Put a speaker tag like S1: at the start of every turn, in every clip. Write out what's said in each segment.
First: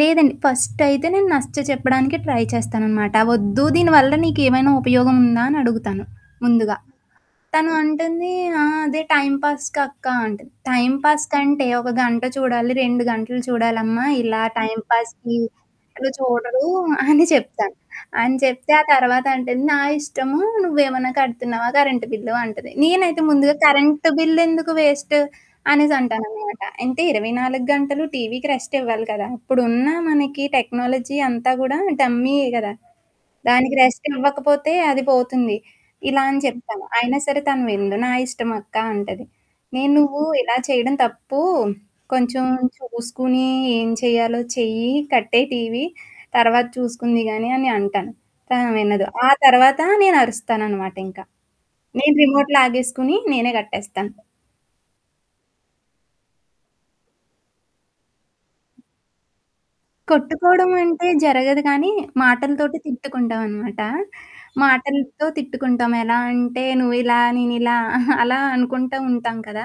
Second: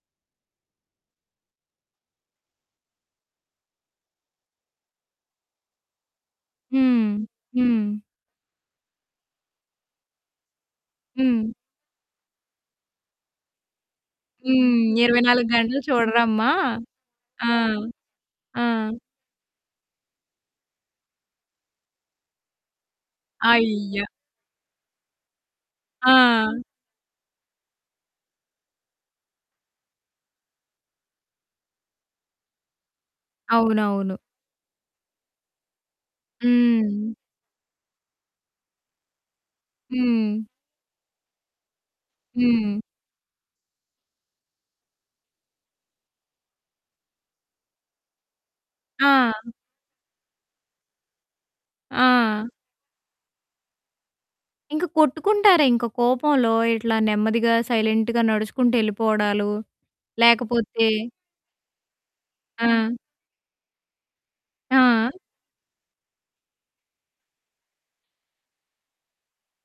S1: లేదండి. ఫస్టయితే, నేను నచ్చ చెప్పడానినికే ట్రై చేస్తాననమాట. ఒద్దు, దీనివల్ల నీకేమైనా ఉపయోగం ఉందా? అనడుగుతాను. ముందుగా.
S2: హ్మ్.
S1: తను
S2: హ్మ్.
S1: అంటుంది ఆ! అదే, టైంపాస్‌కక్క అంట టైంపాస్
S2: హ్మ్.
S1: కంటే ఒక గంట చూడాలి, 2 గంటలు చూడాలమ్మా. ఇలా
S2: హ్మ్. ఇరవై
S1: టైంపాస్‌కి,
S2: నాలుగు గంటలు
S1: ఇలా
S2: చూడరమ్మా.
S1: చూడరు. అని
S2: ఆ!
S1: చెప్తాను. అని
S2: ఆ!
S1: చెప్తే, ఆ తర్వాతంటుంది, "నా ఇష్టము, నువ్వేమన్నా కడుతున్నావా కరెంట్ బిల్లు" అంటది. నేనైతే ముందుగా
S2: అయ్య!
S1: కరెంట్ బిల్లెందుకు వేస్ట్, అనేసి అంటాననమాట.
S2: ఆ!
S1: అంటే, 24 గంటలు టీవీకి రెస్ట్ ఇవ్వాలి కదా! అప్పుడున్న మనకి టెక్నాలజీ అంతా కూడా టమ్మీయే కదా! దానికి
S2: అవునవును.
S1: రెస్టివ్వకపోతే అది పోతుంది. ఇలా అని చెప్తాను.
S2: హ్మ్.
S1: అయినా సరే తను విందు. "నా ఇష్టమక్క" అంటది. నేను నువ్వు
S2: హ్మ్.
S1: ఇలా చేయడం తప్పు. కొంచెం
S2: హ్మ్.
S1: చూసుకని, ఏం చేయాలో చెయ్యి, కట్టేయి టీవీ. తర్వాత చూసుకుంది గాని అని అంటాను. కానీ, ఆమె వినదు. ఆ
S2: ఆ!
S1: తర్వాత, నేనరుస్తాననమాటింక. నేను
S2: ఆ!
S1: రిమోట్‌ లాగేసుకొని, నేనే కట్టేస్తాను.
S2: ఇంక కొట్టుకుంటారా ఇంకా కోపంలో ఇట్లా నెమ్మదిగా సైలెంట్‌గా నడుచుకుంటూ ఎళ్ళిపోవడాలు. లేకపోతే
S1: కొట్టుకోవడమంటే జరగదు కానీ, మాటలతోటి
S2: ఆ!
S1: తిట్టుకుంటామనమాట.
S2: ఆ!
S1: మాటలతో తిట్టుకుంటాం. ఎలాంటే నువ్విలా, నేనిలా అలా అనుకుంటా ఉంటాం కదా!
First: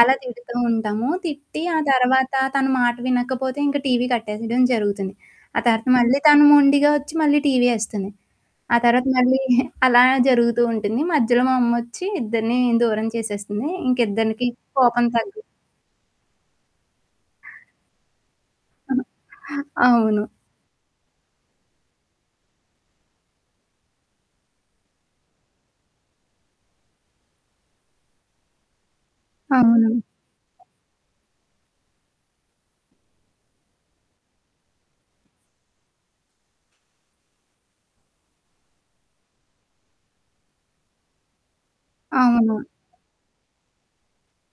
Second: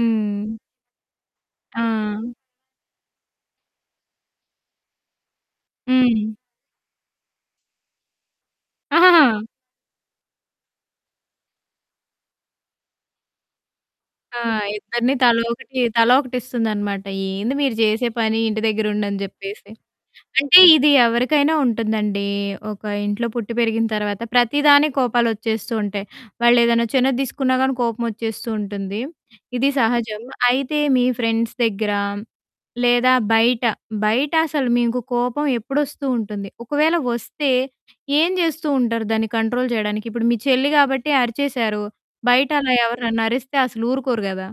S1: అలా తిడుతూ ఉంటాము. తిట్టి, ఆ
S2: ఆ!
S1: తర్వాత తను మాట వినకపోతే, ఇంక టీవీ కట్టేసేయడం జరుగుతుంది. ఆ తరత మళ్ళీ
S2: హ్మ్.
S1: తను మొండిగా ఒచ్చి, మళ్ళీ టీవీ ఏస్తుంది. ఆ తర్వాత
S2: ఆహహా!
S1: మళ్ళీ అలా జరుగుతూ ఉంటుంది. మధ్యలో మా అమ్మోచ్చి, ఇద్దరిని దూరం చేసేస్తుంది. ఇంక
S2: ఆ!
S1: ఇద్దరికి కోపం
S2: ఇద్దరిని
S1: తగ్గి
S2: తలోకటి తలోకటిస్తుందనమాట. ఏంది మీరు జేసే పని, ఇంటి దగ్గర ఉండని జెప్పేసి.
S1: అవును.
S2: అంటే, ఇది ఎవరికైనా ఉంటుందండి. ఒక ఇంట్లో పుట్టి పెరిగిన తర్వాత, ప్రతిదానికి కోపాలొచ్చేస్తూంటాయి. వాళ్ళేదైనా చిన్నది దీసుకున్నా గాని కోపమోచ్చేస్తూంటుంది. ఇది
S1: అవును.
S2: సహజం. అయితే మీ ఫ్రెండ్స్ దగ్గర, లేదా బయట బయటసలు మీకు కోపం ఎప్పుడొస్తూంటుంది? ఒకవేళ ఒస్తే, ఏం జేస్తూంటారు, దాన్ని కంట్రోల్ జేయడానికి. ఇప్పుడు మీ చెల్లి గాబట్టి అరిచేశారు. బయట
S1: అవును.
S2: అలా ఎవరినన్నా అరిస్తే, అసలు ఊరుకోరు గదా!